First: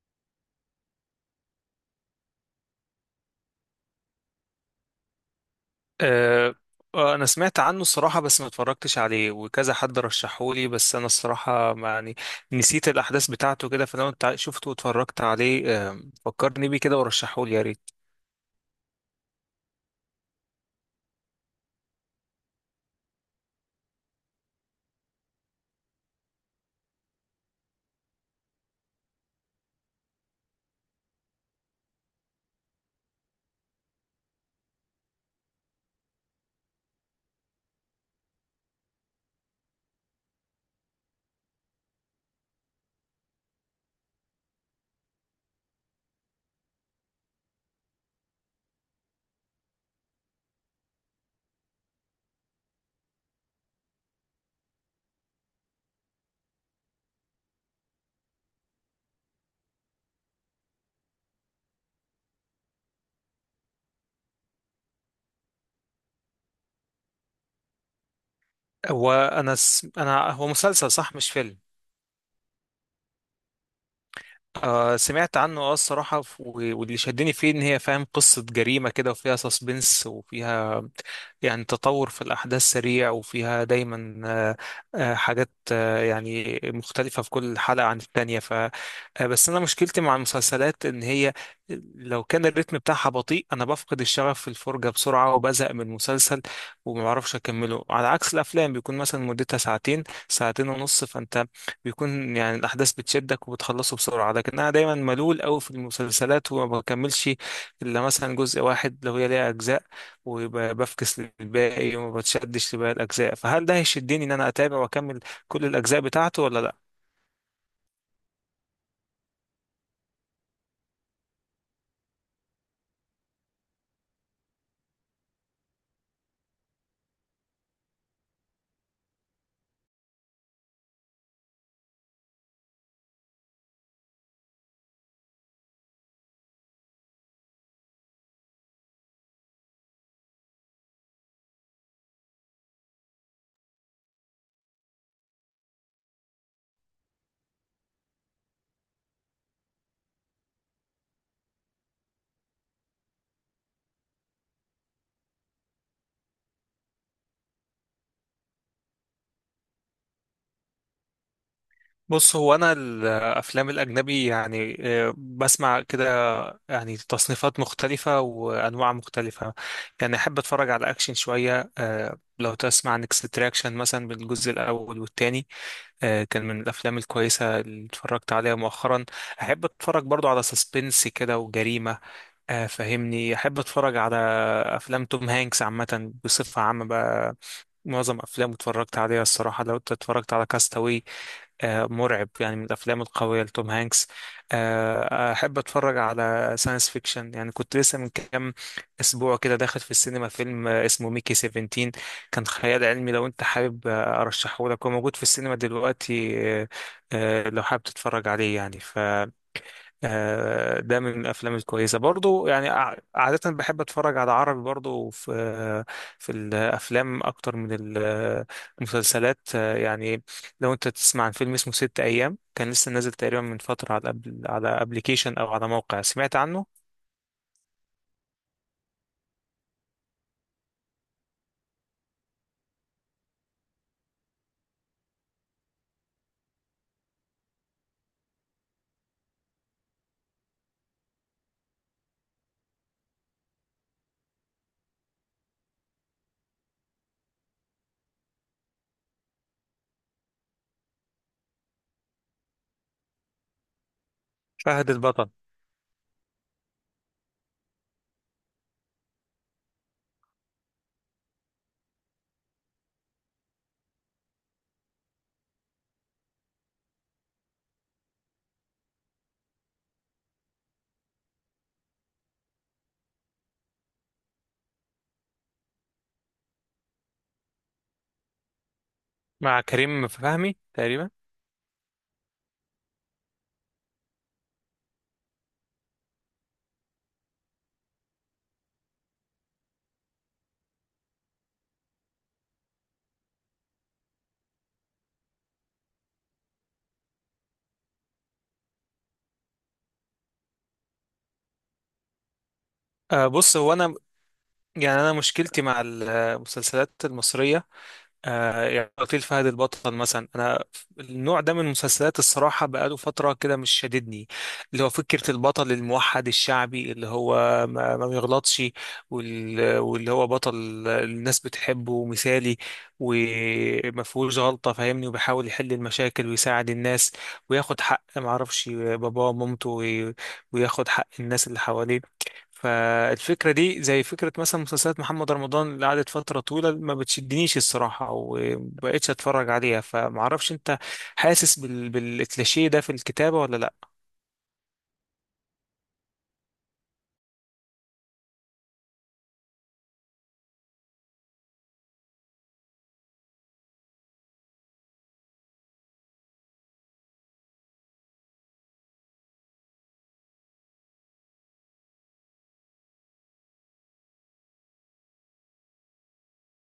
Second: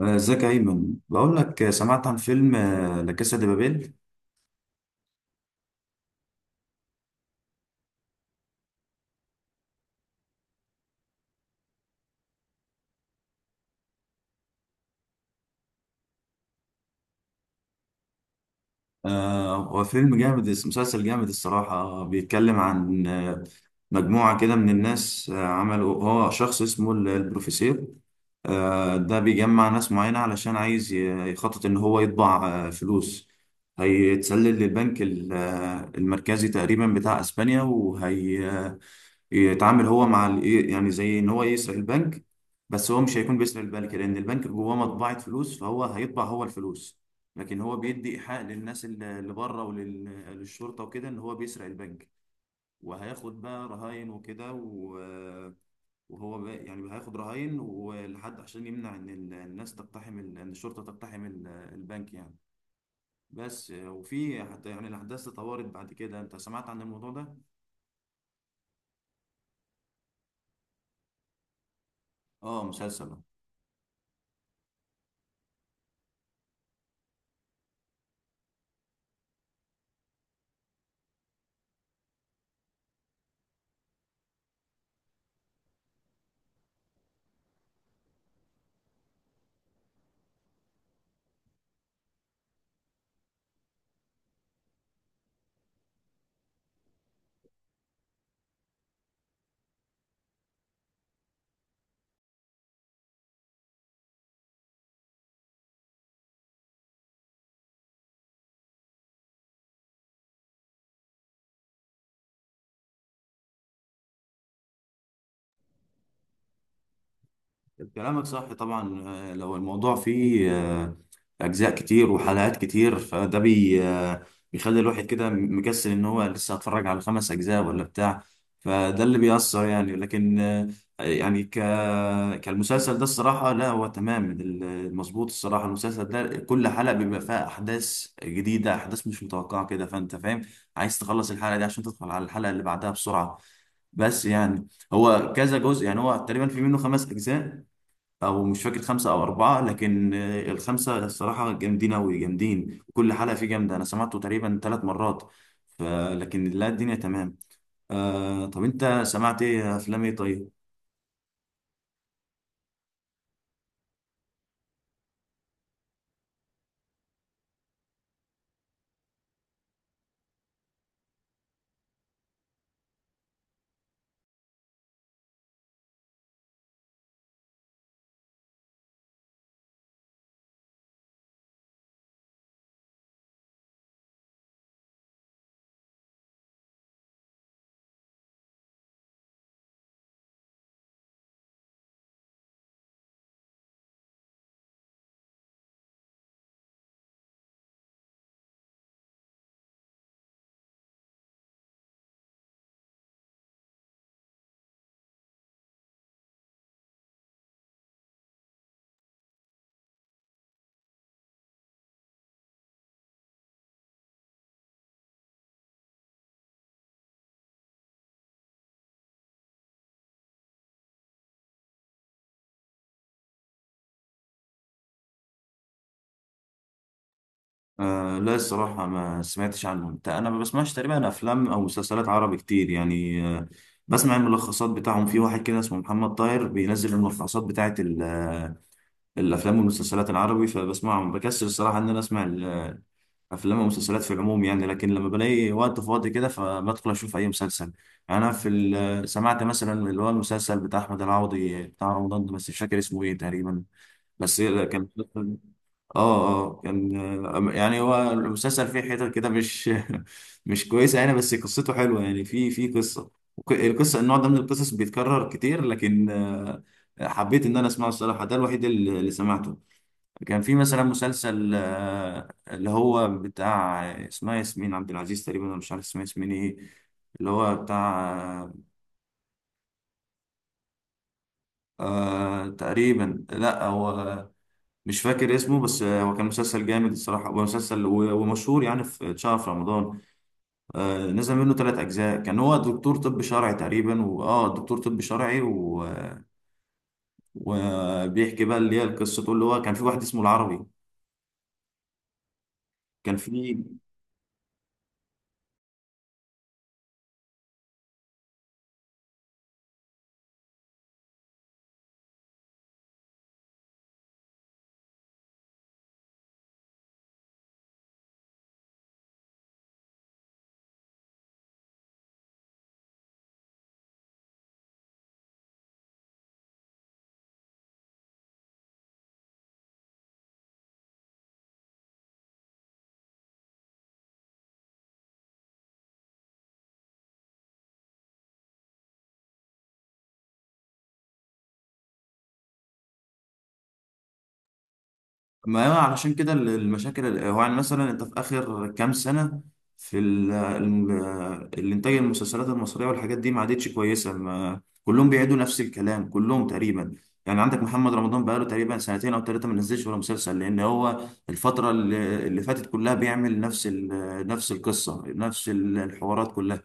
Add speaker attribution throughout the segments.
Speaker 1: ازيك يا ايمن، بقول لك سمعت عن فيلم لا كاسا دي بابيل.
Speaker 2: آه، انا سمعت عنه الصراحه، بس ما اتفرجتش عليه. وكذا حد رشحهولي، بس انا الصراحه يعني نسيت الاحداث بتاعته كده. فلو انت شفته واتفرجت عليه فكرني بيه كده ورشحهولي يا ريت.
Speaker 1: هو فيلم جامد، مسلسل جامد الصراحه. بيتكلم عن مجموعه كده من الناس. عملوا، هو شخص اسمه البروفيسور. ده بيجمع ناس معينه علشان عايز يخطط ان هو يطبع فلوس. هيتسلل للبنك المركزي تقريبا بتاع اسبانيا، وهي يتعامل هو مع إيه يعني، زي ان هو يسرق البنك. بس هو مش هيكون بيسرق البنك، لان البنك جواه مطبعة فلوس، فهو هيطبع هو الفلوس. لكن هو بيدي ايحاء للناس اللي بره وللشرطة وكده ان هو بيسرق البنك، وهياخد بقى رهاين وكده وهو بقى يعني هياخد رهاين ولحد، عشان يمنع ان الناس تقتحم ان الشرطة تقتحم البنك يعني. بس وفي حتى يعني الاحداث تطورت بعد كده. انت سمعت عن الموضوع ده؟
Speaker 2: هو انا هو مسلسل صح مش فيلم.
Speaker 1: اه، مسلسل.
Speaker 2: آه سمعت عنه. اه الصراحة واللي شدني فيه ان هي فاهم قصة جريمة كده، وفيها سسبنس، وفيها يعني تطور في الأحداث سريع، وفيها دايما حاجات، يعني مختلفة في كل حلقة عن التانية، ف آه، بس أنا مشكلتي مع المسلسلات إن هي لو كان الريتم بتاعها بطيء أنا بفقد الشغف في الفرجة بسرعة وبزهق من المسلسل ومعرفش أكمله. على عكس الأفلام بيكون مثلا مدتها ساعتين ونص، فأنت بيكون يعني الأحداث بتشدك وبتخلصه بسرعة. لكن أنا دايما ملول أوي في المسلسلات وما بكملش إلا مثلا جزء واحد لو هي ليها أجزاء، وبفكس للباقي وما بتشدش لباقي الأجزاء. فهل ده هيشدني إن أنا أتابع وأكمل كل الأجزاء بتاعته ولا لأ؟
Speaker 1: كلامك صح طبعا. لو الموضوع فيه أجزاء كتير وحلقات كتير، فده بي آه، بيخلي الواحد كده مكسل إن هو لسه هتفرج على خمس أجزاء ولا بتاع. فده اللي بيأثر يعني، لكن يعني كالمسلسل ده الصراحة. لا هو تمام المظبوط الصراحة، المسلسل ده كل حلقة بيبقى فيها أحداث جديدة، أحداث مش متوقعة كده، فأنت فاهم عايز تخلص الحلقة دي عشان تدخل على الحلقة اللي بعدها بسرعة. بس يعني هو كذا جزء، يعني هو تقريبا في منه خمس أجزاء، او مش فاكر خمسه او اربعه. لكن الخمسه الصراحه جامدين اوي، جامدين، كل حلقه فيه جامده. انا سمعته تقريبا ثلاث مرات. ف- لكن لا، الدنيا تمام. طب انت سمعت ايه؟ افلام ايه؟ طيب.
Speaker 2: بص هو أنا الأفلام الأجنبي يعني بسمع كده يعني تصنيفات مختلفة وأنواع مختلفة. يعني أحب أتفرج على أكشن شوية. لو تسمع عن اكستراكشن مثلا بالجزء الأول والتاني، كان من الافلام الكويسه اللي اتفرجت عليها مؤخرا. احب اتفرج برضو على سسبنس كده وجريمه. فهمني، احب اتفرج على افلام توم هانكس عامه، بصفه عامه بقى معظم افلامه اتفرجت عليها الصراحه. لو انت اتفرجت على كاستاوي، مرعب يعني، من الافلام القويه لتوم هانكس. احب اتفرج على ساينس فيكشن. يعني كنت لسه من كام اسبوع كده داخل في السينما فيلم اسمه ميكي 17، كان خيال علمي. لو انت حابب ارشحه لك، هو موجود في السينما دلوقتي. لو حابب تتفرج عليه يعني، ده من الافلام الكويسه برضو. يعني عاده بحب اتفرج على عربي برضو في الافلام اكتر من المسلسلات، يعني لو انت تسمع عن فيلم اسمه ست ايام، كان لسه نازل تقريبا من فتره على أبل، على ابلكيشن او على موقع سمعت عنه.
Speaker 1: لا الصراحه ما سمعتش عنهم، انا ما بسمعش تقريبا افلام او مسلسلات عربي كتير يعني. بسمع الملخصات بتاعهم في واحد كده اسمه محمد طاهر، بينزل الملخصات بتاعت الافلام والمسلسلات العربي فبسمعهم. بكسل الصراحه ان انا اسمع افلام ومسلسلات في العموم يعني، لكن لما بلاقي وقت فاضي كده فبدخل اشوف اي مسلسل. يعني انا في ال- آه، سمعت مثلا اللي هو المسلسل بتاع احمد العوضي بتاع رمضان ده، بس مش فاكر اسمه ايه تقريبا، بس كان
Speaker 2: فهد البطل.
Speaker 1: اه اه، كان يعني هو المسلسل فيه حتت كده مش مش كويسه يعني، بس قصته حلوه يعني، في قصه. القصه، النوع ده من القصص بيتكرر كتير، لكن حبيت ان انا اسمعه الصراحه. ده الوحيد اللي سمعته. كان في مثلا مسلسل، اللي هو بتاع اسمها ياسمين عبد العزيز تقريبا، انا مش عارف اسمها ياسمين ايه، اللي هو بتاع
Speaker 2: مع كريم فهمي تقريبا.
Speaker 1: تقريبا. لا، هو مش فاكر اسمه، بس هو كان مسلسل جامد الصراحة. هو مسلسل ومشهور يعني، في اتشهر في رمضان. نزل منه ثلاث أجزاء. كان هو دكتور طب شرعي تقريبا، وآه دكتور طب شرعي وبيحكي بقى اللي هي القصة، اللي هو كان في واحد اسمه العربي، كان
Speaker 2: بص
Speaker 1: في.
Speaker 2: هو انا يعني انا مشكلتي مع المسلسلات المصريه، آه يعني قتيل فهد البطل مثلا. انا النوع ده من المسلسلات الصراحه بقاله فتره كده مش شاددني. اللي هو فكره البطل الموحد الشعبي اللي هو ما بيغلطش، واللي هو بطل الناس بتحبه ومثالي وما فيهوش غلطه، فاهمني، وبيحاول يحل المشاكل ويساعد الناس وياخد حق ما اعرفش باباه ومامته، وياخد حق الناس اللي حواليه. فالفكرة دي زي فكرة مثلا مسلسلات محمد رمضان اللي قعدت فترة طويلة ما بتشدنيش الصراحة ومبقتش اتفرج عليها. فمعرفش انت حاسس بالكليشيه ده في الكتابة ولا لا.
Speaker 1: ما هو علشان كده المشاكل هو يعني مثلا انت في اخر كام سنه، في الانتاج، المسلسلات المصريه والحاجات دي ما عادتش كويسه، ما كلهم بيعيدوا نفس الكلام كلهم تقريبا. يعني عندك محمد رمضان بقاله تقريبا سنتين او ثلاثه ما نزلش ولا مسلسل، لان هو الفتره اللي فاتت كلها بيعمل نفس نفس القصه، نفس الحوارات كلها،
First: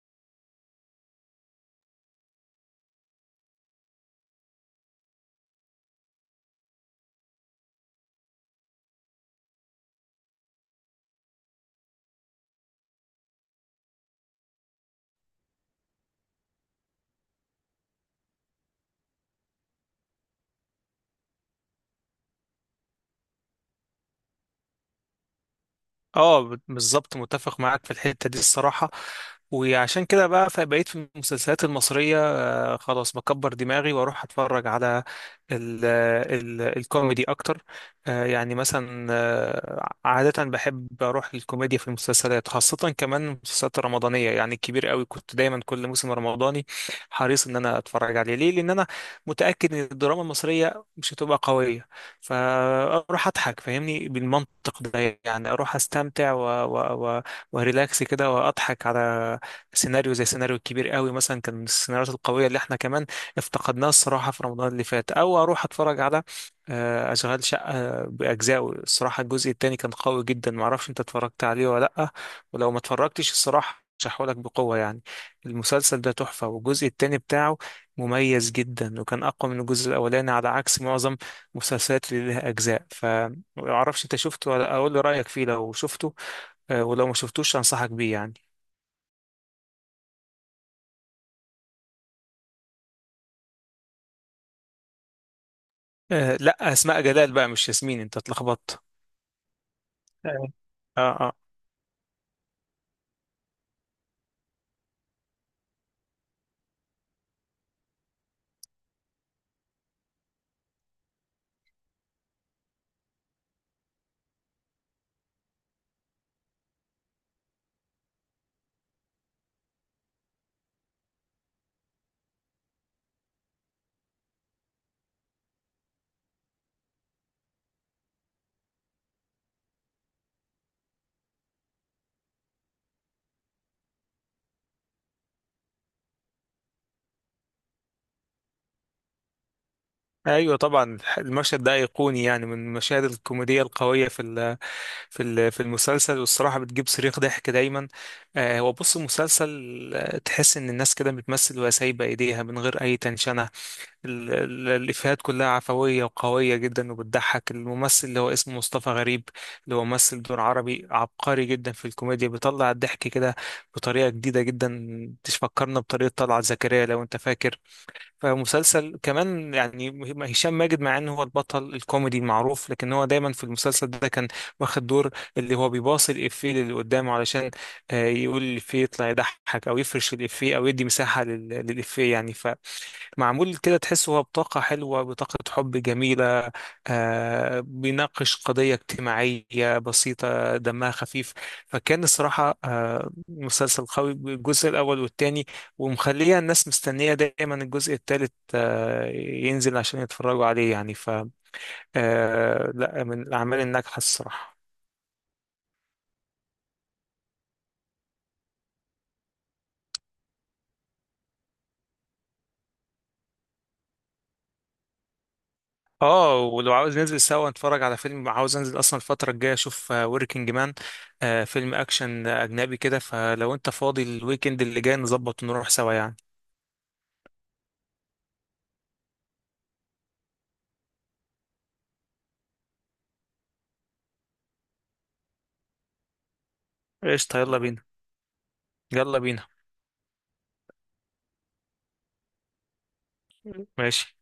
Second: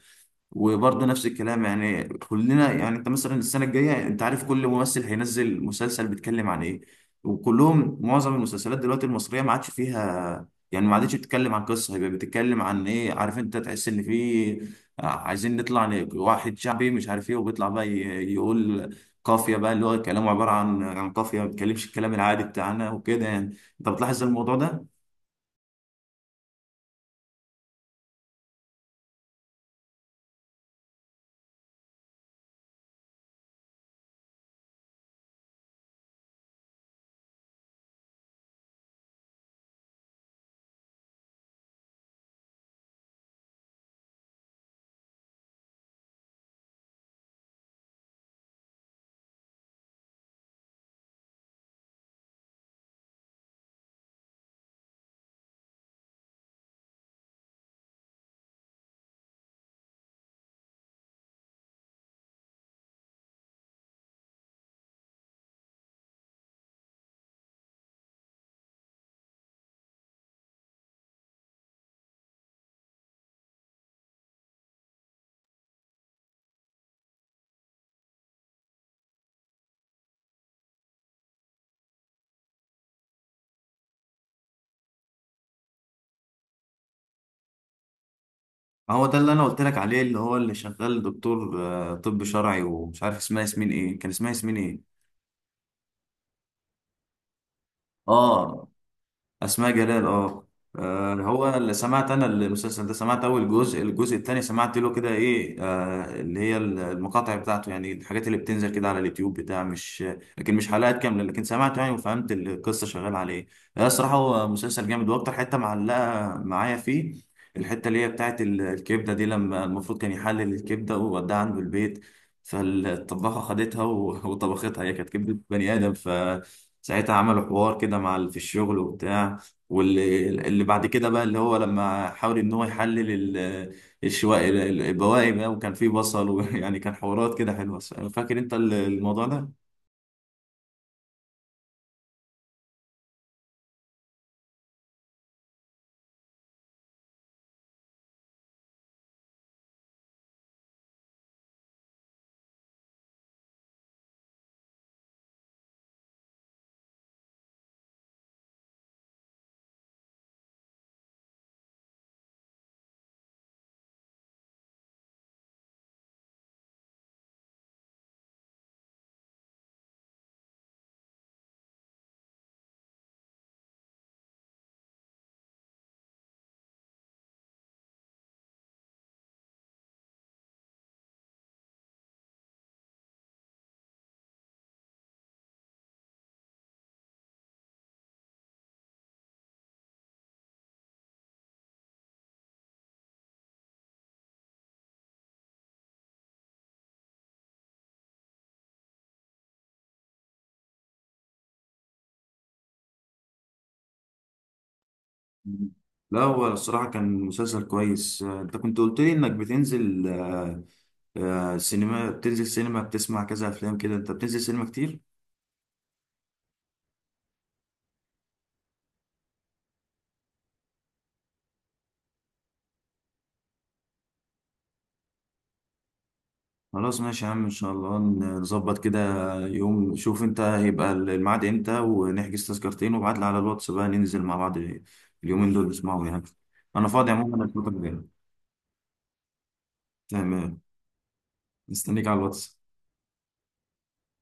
Speaker 1: وبرضه نفس الكلام. يعني كلنا، يعني انت مثلا السنه الجايه انت عارف كل ممثل هينزل مسلسل بيتكلم عن ايه. وكلهم، معظم المسلسلات دلوقتي المصريه ما عادش فيها، يعني ما عادتش بتتكلم عن قصه، هيبقى بتتكلم عن ايه؟ عارف انت تحس ان في عايزين نطلع واحد شعبي مش عارف ايه، وبيطلع بقى يقول قافيه بقى، اللي هو كلامه عباره عن قافيه، ما بيتكلمش الكلام العادي بتاعنا وكده. يعني انت بتلاحظ الموضوع ده؟
Speaker 2: اه بالظبط، متفق معاك في الحتة دي الصراحة. وعشان كده بقى فبقيت في المسلسلات المصرية خلاص بكبر دماغي واروح اتفرج على ال ال الكوميدي اكتر. يعني مثلا، عادة بحب اروح للكوميديا في المسلسلات، خاصة كمان المسلسلات الرمضانية. يعني الكبير قوي كنت دايما كل موسم رمضاني حريص ان انا اتفرج عليه، ليه؟ لان انا متأكد ان الدراما المصرية مش هتبقى قوية، فاروح اضحك فاهمني بالمنطق ده. يعني اروح استمتع وريلاكس كده واضحك على سيناريو زي سيناريو الكبير قوي مثلا، كان من السيناريوهات القوية اللي احنا كمان افتقدناها الصراحة في رمضان اللي فات. او اروح اتفرج على اشغال شقة باجزائه. الصراحة الجزء التاني كان قوي جدا، معرفش انت اتفرجت عليه ولا لأ. ولو ما اتفرجتش الصراحة لك بقوة يعني، المسلسل ده تحفة، والجزء التاني بتاعه مميز جدا وكان أقوى من الجزء الأولاني على عكس معظم المسلسلات اللي لها أجزاء. فمعرفش أنت شفته، ولا أقول لي رأيك فيه لو شفته. ولو ما شفتوش أنصحك بيه يعني.
Speaker 1: ما هو ده اللي انا قلت لك عليه، اللي هو اللي شغال دكتور طب شرعي، ومش عارف اسمها ياسمين ايه، كان اسمها ياسمين ايه.
Speaker 2: آه لا، اسماء جلال بقى مش ياسمين، انت
Speaker 1: اه،
Speaker 2: اتلخبطت.
Speaker 1: اسماء جلال، اه.
Speaker 2: آه. اه اه.
Speaker 1: هو اللي سمعت انا المسلسل ده، سمعت اول جزء. الجزء الثاني سمعت له كده ايه، اللي هي المقاطع بتاعته يعني، الحاجات اللي بتنزل كده على اليوتيوب بتاع مش، لكن مش حلقات كامله، لكن سمعت يعني وفهمت القصه شغاله على ايه. الصراحه هو مسلسل جامد. واكتر حته معلقه معايا فيه، الحته اللي هي بتاعت الكبده دي، لما المفروض كان يحلل الكبده ووداها عنده البيت، فالطباخه خدتها وطبختها، هي كانت كبده بني ادم. ساعتها عملوا حوار كده مع في الشغل وبتاع. واللي بعد كده بقى، اللي هو لما حاول ان هو يحلل ال- الشواء، البواقي بقى، وكان فيه بصل ويعني كان حوارات كده حلوة. فاكر انت الموضوع ده؟
Speaker 2: ايوه طبعا، المشهد ده ايقوني يعني، من المشاهد الكوميديه القويه في ال في ال في المسلسل، والصراحه بتجيب صريخ ضحك دايما. آه هو بص المسلسل، تحس ان الناس كده بتمثل وهي سايبه ايديها من غير اي تنشنه. الإفيهات كلها عفوية وقوية جدا وبتضحك. الممثل اللي هو اسمه مصطفى غريب، اللي هو ممثل دور عربي، عبقري جدا في الكوميديا، بيطلع الضحك كده بطريقة جديدة جدا تفكرنا بطريقة طلعت زكريا لو أنت فاكر. فمسلسل كمان يعني هشام ماجد، مع إن هو البطل الكوميدي المعروف، لكن هو دايما في المسلسل ده كان واخد دور اللي هو بيباصي الإفيه اللي قدامه علشان يقول الإفيه يطلع يضحك، أو يفرش الإفيه، أو يدي مساحة للإفيه يعني. معمول كده تحس هو بطاقة حلوة، بطاقة حب جميلة، آه بيناقش قضية اجتماعية بسيطة دمها خفيف. فكان الصراحة آه مسلسل قوي بالجزء الأول والتاني، ومخلية الناس مستنية دايما الجزء التالت آه ينزل عشان يتفرجوا عليه يعني. ف آه لا، من الأعمال الناجحة الصراحة.
Speaker 1: لا، هو الصراحة كان مسلسل كويس. انت كنت قلت لي انك بتنزل سينما، بتنزل سينما، بتسمع كذا افلام كده. انت بتنزل سينما كتير؟
Speaker 2: اه ولو عاوز ننزل سوا نتفرج على فيلم، عاوز انزل اصلا الفترة الجاية اشوف وركينج مان، فيلم اكشن اجنبي كده. فلو انت فاضي الويكند اللي جاي نظبط ونروح سوا يعني.
Speaker 1: خلاص ماشي يا عم، ان شاء الله نظبط كده يوم. شوف انت هيبقى الميعاد امتى، ونحجز تذكرتين، وابعت لي على الواتس بقى ننزل مع بعض اليومين دول نسمعهم يعني. انا فاضي
Speaker 2: قشطة،
Speaker 1: عموما
Speaker 2: يلا
Speaker 1: الفترة
Speaker 2: بينا.
Speaker 1: الجاية.
Speaker 2: يلا بينا.
Speaker 1: تمام. مستنيك على الواتس.
Speaker 2: ماشي.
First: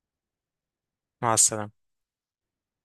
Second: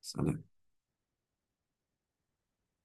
Speaker 1: سلام.
Speaker 2: مع السلامة.